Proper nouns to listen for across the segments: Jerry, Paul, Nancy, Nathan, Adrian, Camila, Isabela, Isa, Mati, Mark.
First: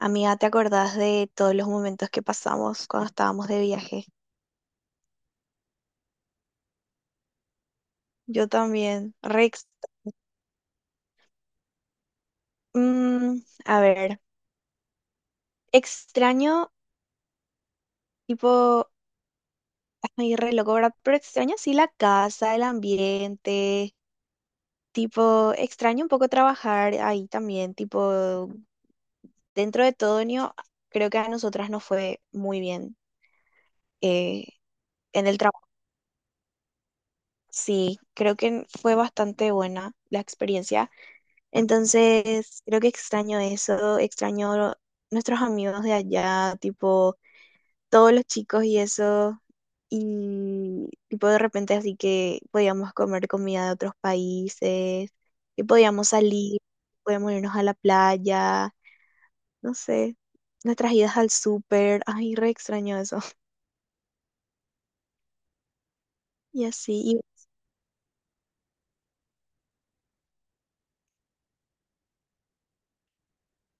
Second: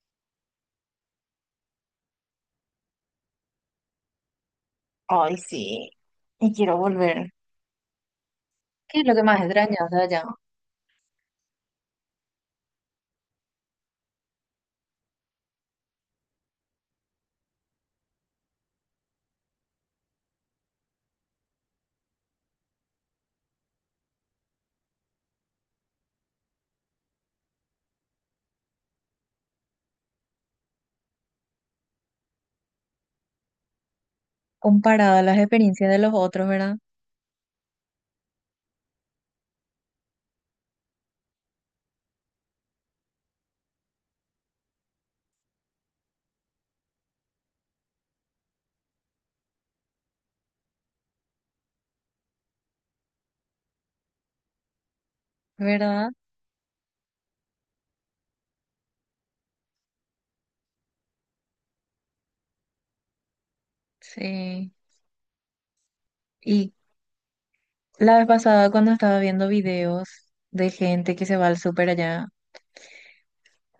Amiga, ¿te acordás de todos los momentos que pasamos cuando estábamos de viaje? Ay, sí. Y quiero volver. Yo ¿Qué es lo también. que más Re ex- extrañas de allá? Mm, a ver, extraño, tipo, ay, re loco, ¿verdad? Pero extraño sí la casa, el ambiente, tipo, extraño un poco trabajar ahí también, tipo, dentro de todo, ño, creo que a nosotras nos fue muy bien eh, Comparado a en las el trabajo. experiencias de los otros, ¿verdad? Sí, creo que fue bastante buena la experiencia. Entonces, creo que extraño eso, extraño nuestros amigos de allá, tipo todos los chicos y eso, y tipo de repente así que podíamos comer comida de otros países, que podíamos ¿Verdad? salir, podíamos irnos a la playa, no sé, nuestras idas al súper, ay, re extraño eso. Sí. Y Y así, y la vez pasada cuando estaba viendo videos de gente que se va al súper allá,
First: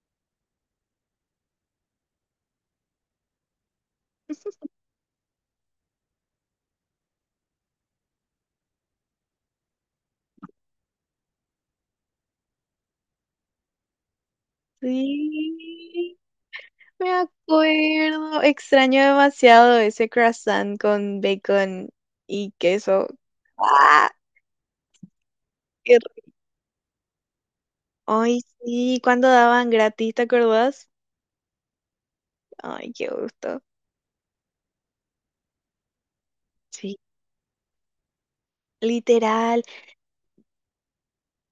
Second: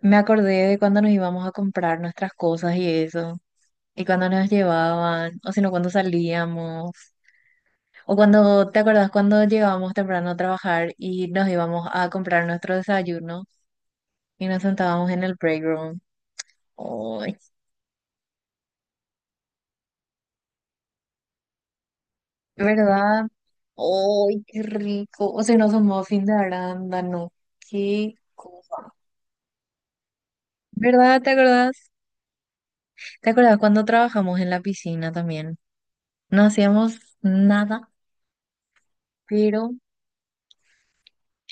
me acordé de cuando nos íbamos a comprar nuestras cosas y eso, y cuando nos llevaban, o si no, cuando salíamos, o cuando, ¿te acordás cuando llegábamos temprano a trabajar y nos íbamos a comprar nuestro desayuno y nos sentábamos en el break room? sí, me Ay, acuerdo, extraño demasiado ese croissant con bacon y queso. ¿verdad? Ah, ¡Ay, qué rico! O sea, no son qué muffins rico. de arándano. ¡Qué Ay, cosa! sí, cuando daban gratis, ¿te acordás? ¿Verdad? ¿Te acordás? Ay, qué ¿Te acordás gusto. cuando trabajamos en la piscina también? No Sí. hacíamos nada, Literal, pero...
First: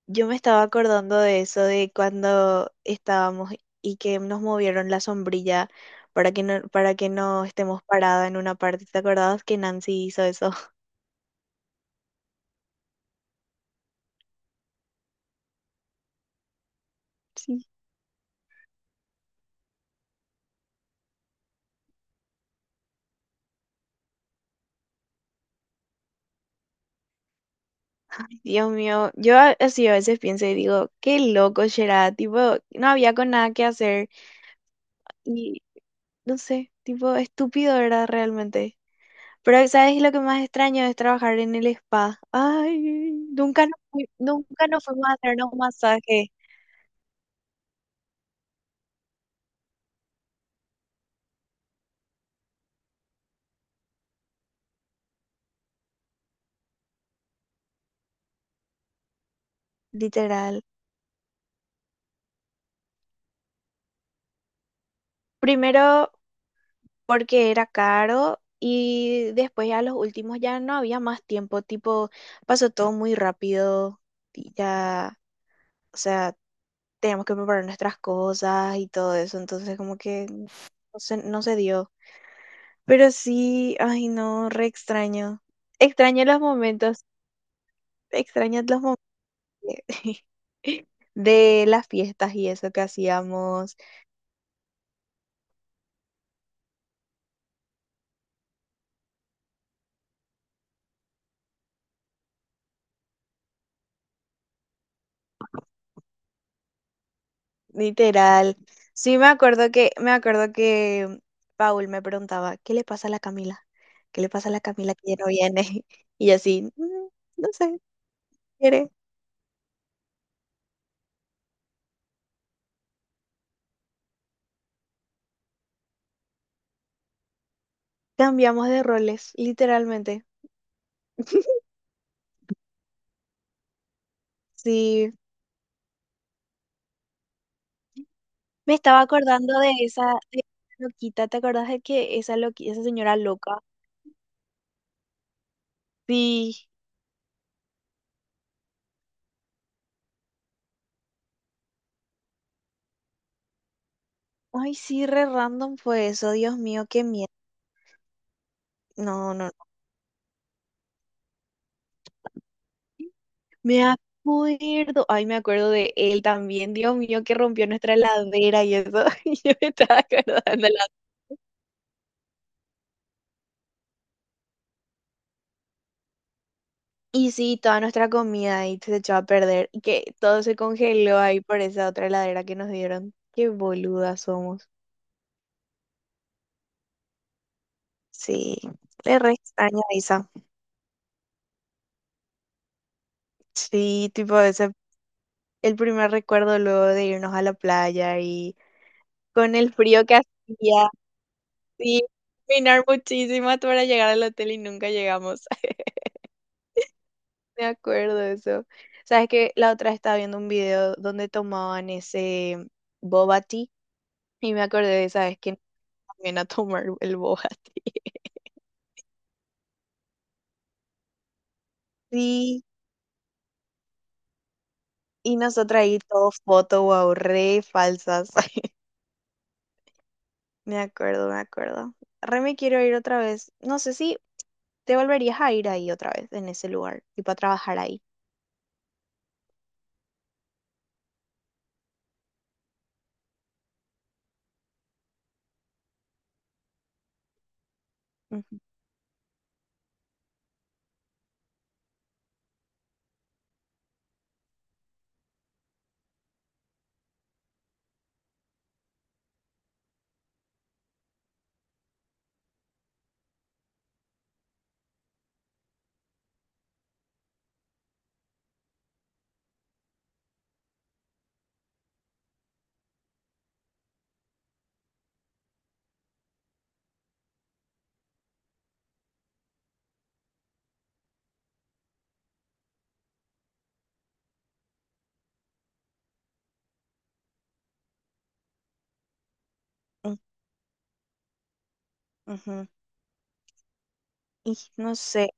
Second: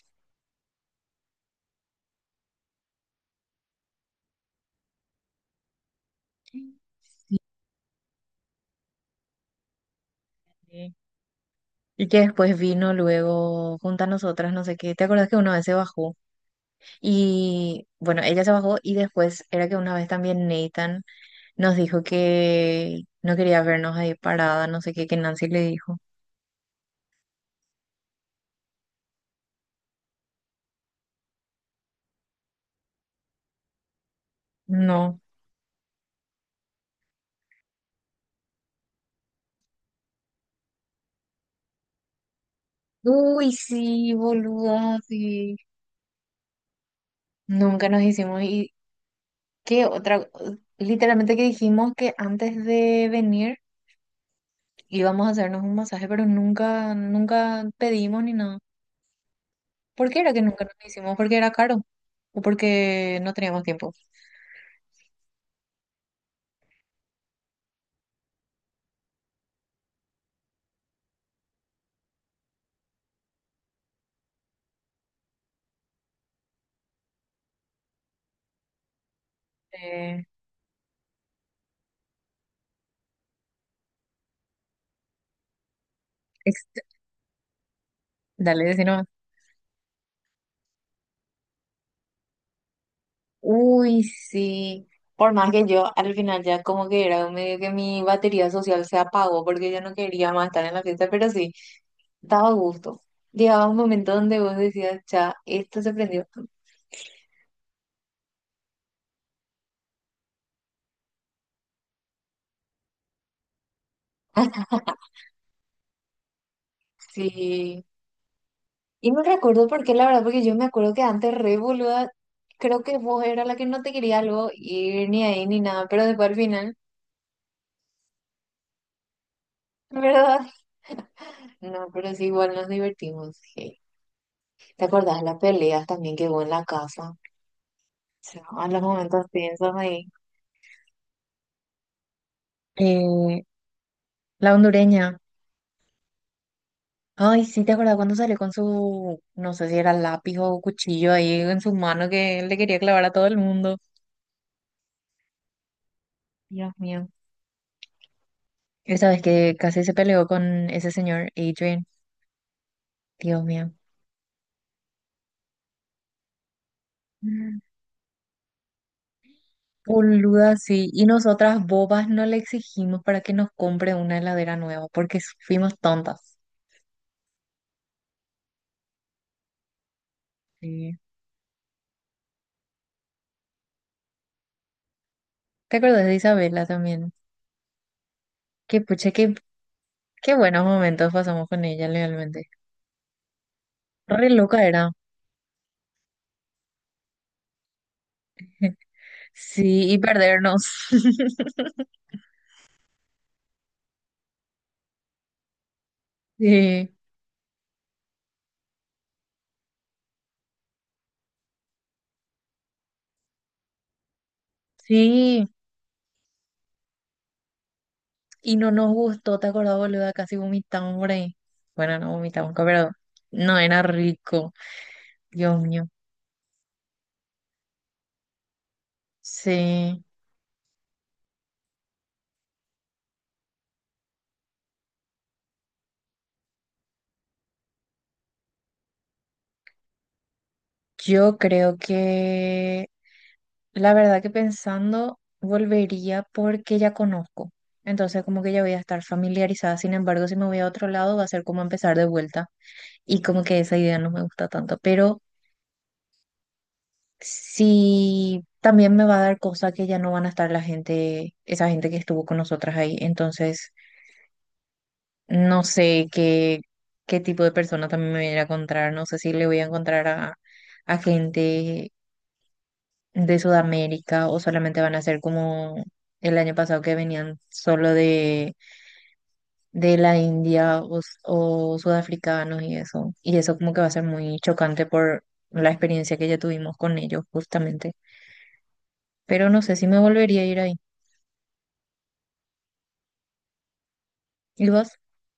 yo me estaba acordando de eso, de cuando estábamos y que nos movieron la sombrilla para que no estemos parados en una parte. ¿Te acordás que Nancy hizo eso? Sí. Y que después vino luego junto a nosotras, no sé qué. ¿Te acordás que una vez se bajó? Sí. Y bueno, ella se bajó y después era que una vez también Nathan nos dijo que no quería vernos ahí parada, no sé qué, que Nancy le dijo. Dios mío, yo a- así a veces pienso y digo, qué loco será, tipo, no había con nada que hacer No. y no sé, tipo, estúpido era realmente. Pero ¿sabes lo que más extraño es trabajar en el spa? Ay, Uy, nunca nos, fui- sí, nunca nos boluda, fuimos a hacernos sí. un masaje, Nunca nos hicimos. ¿Y qué otra? Literalmente que dijimos que antes de venir íbamos a hacernos un masaje, pero nunca, nunca pedimos ni nada. ¿Por qué era que literal. nunca nos hicimos? ¿Porque era caro? ¿O porque no teníamos tiempo? Primero porque era caro y después ya los últimos ya no había más tiempo, tipo, pasó todo muy rápido y ya, o sea, teníamos que preparar nuestras cosas y todo eso, entonces como Eh, que no se dio. Pero sí, ay no, re extraño. Extraño los ex- momentos, extraño Dale, los decí momentos. nomás. De las fiestas y eso que hacíamos, Uy, sí. Por más que yo al final ya como que era medio que mi batería social se apagó porque yo no quería más estar en la fiesta, pero sí, daba gusto. Llegaba un momento donde vos decías, ya, esto se prendió. literal. Sí, me acuerdo que Paul me preguntaba, ¿qué le pasa a la Camila? ¿Qué le pasa a la Camila que ya no viene? Y yo así, "Mm, no sé, Sí, quiere". y me recuerdo por qué, la verdad, porque yo me acuerdo que antes re boluda, creo que vos era la que no te quería luego ir ni ahí ni nada, pero después al final, Cambiamos de roles, literalmente. ¿verdad? No, pero sí, igual nos divertimos. Je. ¿Te Sí, acordás de las peleas también que hubo en la casa? O sea, a me los estaba momentos acordando piensas ahí. de esa loquita, ¿te acordás de que esa loqui- esa señora Eh, loca? la hondureña. Sí. Ay, sí, ¿te acuerdas cuando salió con su, no sé si era lápiz o cuchillo ahí en su mano que le quería clavar a todo el mundo? Ay, sí, re random fue eso, Dios Dios mío, qué mío. miedo. Esa vez No, no. que casi se peleó con ese señor Adrian. Dios mío. Me acuerdo, ay, me acuerdo de él también, Dios mío, que Mm. rompió nuestra heladera y eso, y yo me estaba acordando. Boluda, La- sí. Y nosotras bobas no le exigimos para que nos compre una heladera nueva porque fuimos tontas. Y sí, toda nuestra comida ahí se echó a perder y que todo se Sí. congeló ahí por esa otra heladera que nos dieron. Qué boludas somos. ¿Te acuerdas de Isabela también? Sí, Que pucha, le re qué, extraño a Isa. qué buenos momentos pasamos con ella, realmente. Sí, Re tipo loca ese, era. el primer recuerdo luego de irnos a la playa y con el Sí, y frío que perdernos. hacía, sí, caminar muchísimo hasta para llegar al hotel y nunca llegamos. Sí, Me acuerdo de eso. Sabes que la otra estaba viendo un video donde tomaban ese boba tea y me acordé de sabes vez sí. que también a tomar el boba tea. Y no nos gustó, ¿te acordás, boluda? Casi vomitamos por ahí. Bueno, no vomitamos, Sí, pero no era rico. y Dios nosotras mío. ahí todo foto, wow, re falsas. Sí. Me acuerdo, me acuerdo. Re me quiero ir otra vez. No sé si te volverías a ir ahí otra vez, en ese lugar, y para trabajar ahí. Yo creo que la verdad que pensando, volvería porque ya conozco. Entonces, como que Ujú, ya voy a estar familiarizada. Sin embargo, si me voy a otro lado, va a ser como empezar de vuelta. Y como que esa idea no me gusta tanto. Pero sí, también me va a dar cosas que ya no van a estar la gente, esa gente que estuvo con nosotras ahí. Entonces, no sé qué, qué tipo de persona también me voy a ir a encontrar. No sé si le voy a encontrar a gente de Sudamérica o solamente van a ser como el año pasado que venían solo de la India o, s- o sudafricanos y eso. Y eso como que va a ser muy chocante por la experiencia que ya tuvimos con ellos justamente. Pero no sé si me ujú, volvería a ir ahí. ujú. Y ¿Y vos? no sé,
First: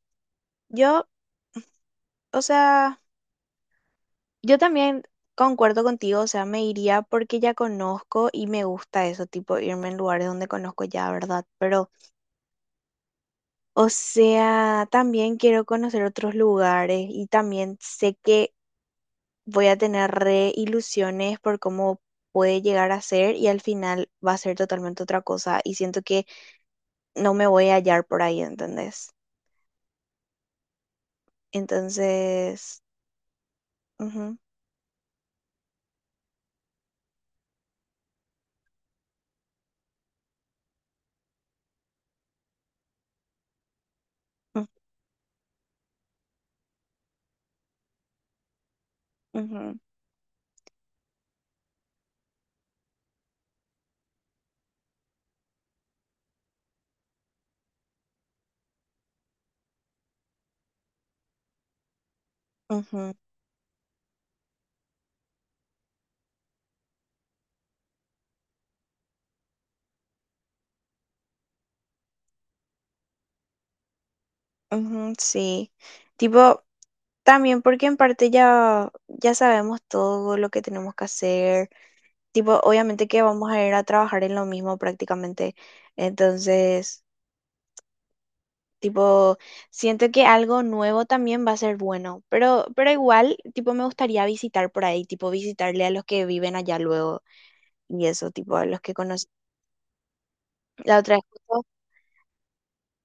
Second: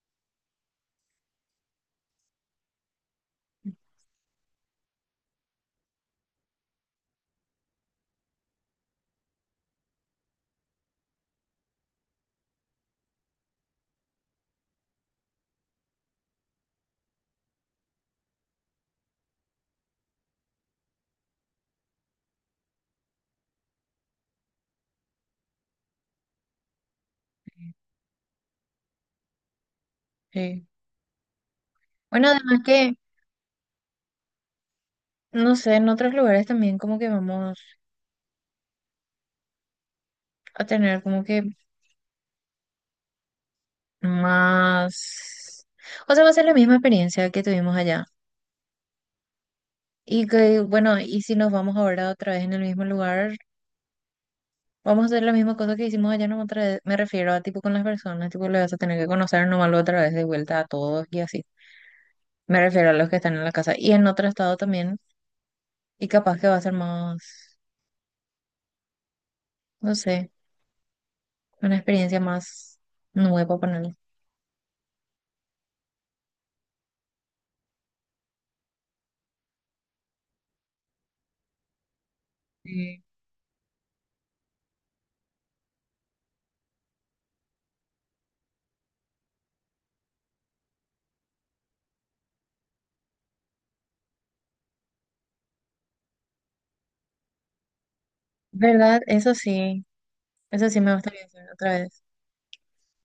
yo, o sea... Yo también concuerdo contigo, o sea, me iría porque ya conozco y me gusta eso, tipo irme en lugares donde conozco ya, ¿verdad? Pero, o sea, también quiero conocer otros lugares y también sé que voy a tener re ilusiones por cómo puede llegar a ser y al final va a ser totalmente otra cosa y siento que no me voy a hallar por ahí, ¿entendés? Sí. Bueno, además Entonces, que, ujú, no sé, en otros lugares también como que vamos a tener como que ujú, más... O sea, va a ser la misma experiencia que tuvimos allá. ujú, Y que, bueno, y si nos vamos ahora otra vez en el mismo lugar, vamos a hacer la misma cosa que hicimos allá no otra vez. Me refiero a tipo con las personas, tipo le vas a tener que conocer nomás otra vez de vuelta a todos y así. Me refiero a los ujú, que están en la casa y en otro estado también. Y capaz que va a ser más, no sé, una experiencia más nueva ponerle. ujú, sí. Tipo, también porque en parte ya sabemos todo lo que tenemos que hacer. Tipo, Sí. obviamente que vamos a ir a trabajar en lo mismo prácticamente. Entonces, tipo, siento que algo nuevo también va a ser bueno. Pero igual, tipo, me gustaría visitar por ahí, tipo, visitarle a los que viven allá luego y eso, tipo, a los que ¿Verdad? conocí. Eso sí me La otra vez gustaría hacer justo otra vez.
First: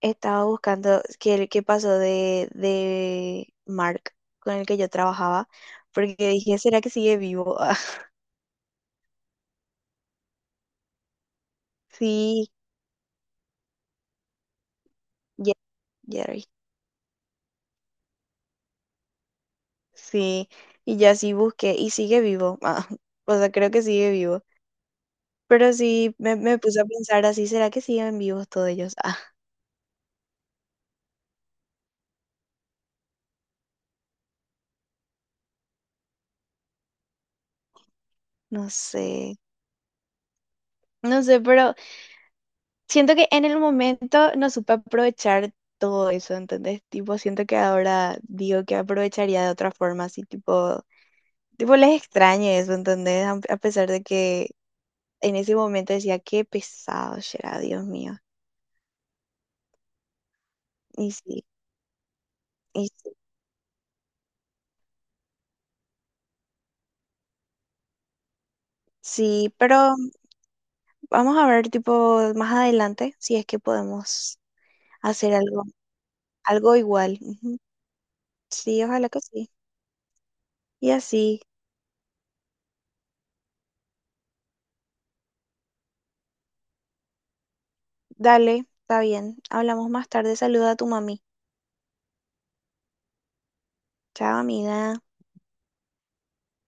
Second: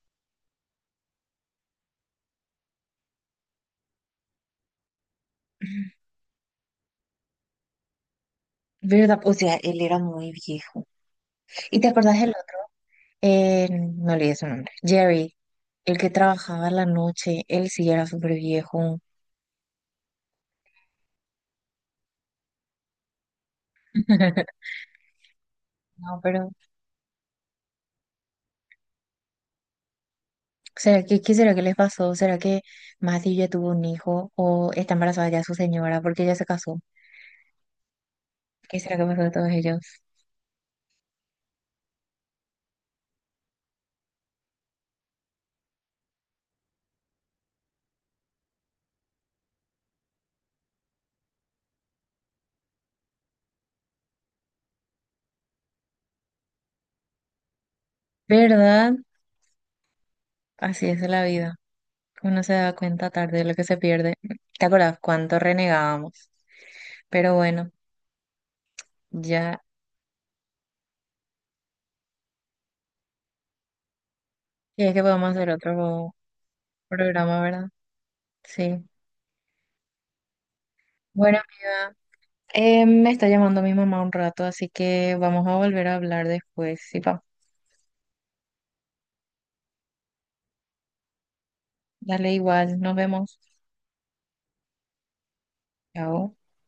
estaba buscando qué, qué pasó de Mark, con el que yo trabajaba, porque dije, ¿será que sigue vivo? ¿Verdad? O sea, él era muy viejo. ¿Y te acordás del Sí. otro? Me olvidé su nombre. Jerry, Ye- el que Jerry. trabajaba a la noche, él sí era súper viejo. Sí, y ya sí busqué y sigue vivo. Ah, o sea, creo que sigue vivo. Pero sí No, me, pero me puse a pensar así, ¿será que siguen vivos todos ellos? Ah, ¿será que, qué será que les pasó? ¿Será que Mati ya tuvo un hijo o está embarazada ya su señora porque ya se casó? no ¿Qué será que pasó de sé. todos ellos? No sé, pero siento que en el momento no supe aprovechar todo eso, ¿entendés? Tipo, siento que ahora digo que aprovecharía de otra forma, así tipo, tipo les extrañe eso, ¿entendés? A pesar de que en ese momento decía, qué pesado será, Dios mío. ¿Verdad? Así es Y la sí, vida. Uno se da y cuenta sí. tarde de lo que se pierde. ¿Te acuerdas cuánto renegábamos? Pero bueno, Sí, ya, pero vamos a ver, tipo, más adelante, si es que podemos ya es que podemos hacer hacer algo, otro algo igual. programa, Ujú. ¿verdad? Sí, Sí. ojalá que sí. Y Bueno, así, amiga, me está llamando mi mamá un rato, así que vamos a volver a hablar después. Sí, pa. dale, está bien. Hablamos más tarde. Saluda a tu mami. Dale igual, nos vemos. Chao, amiga. Chao.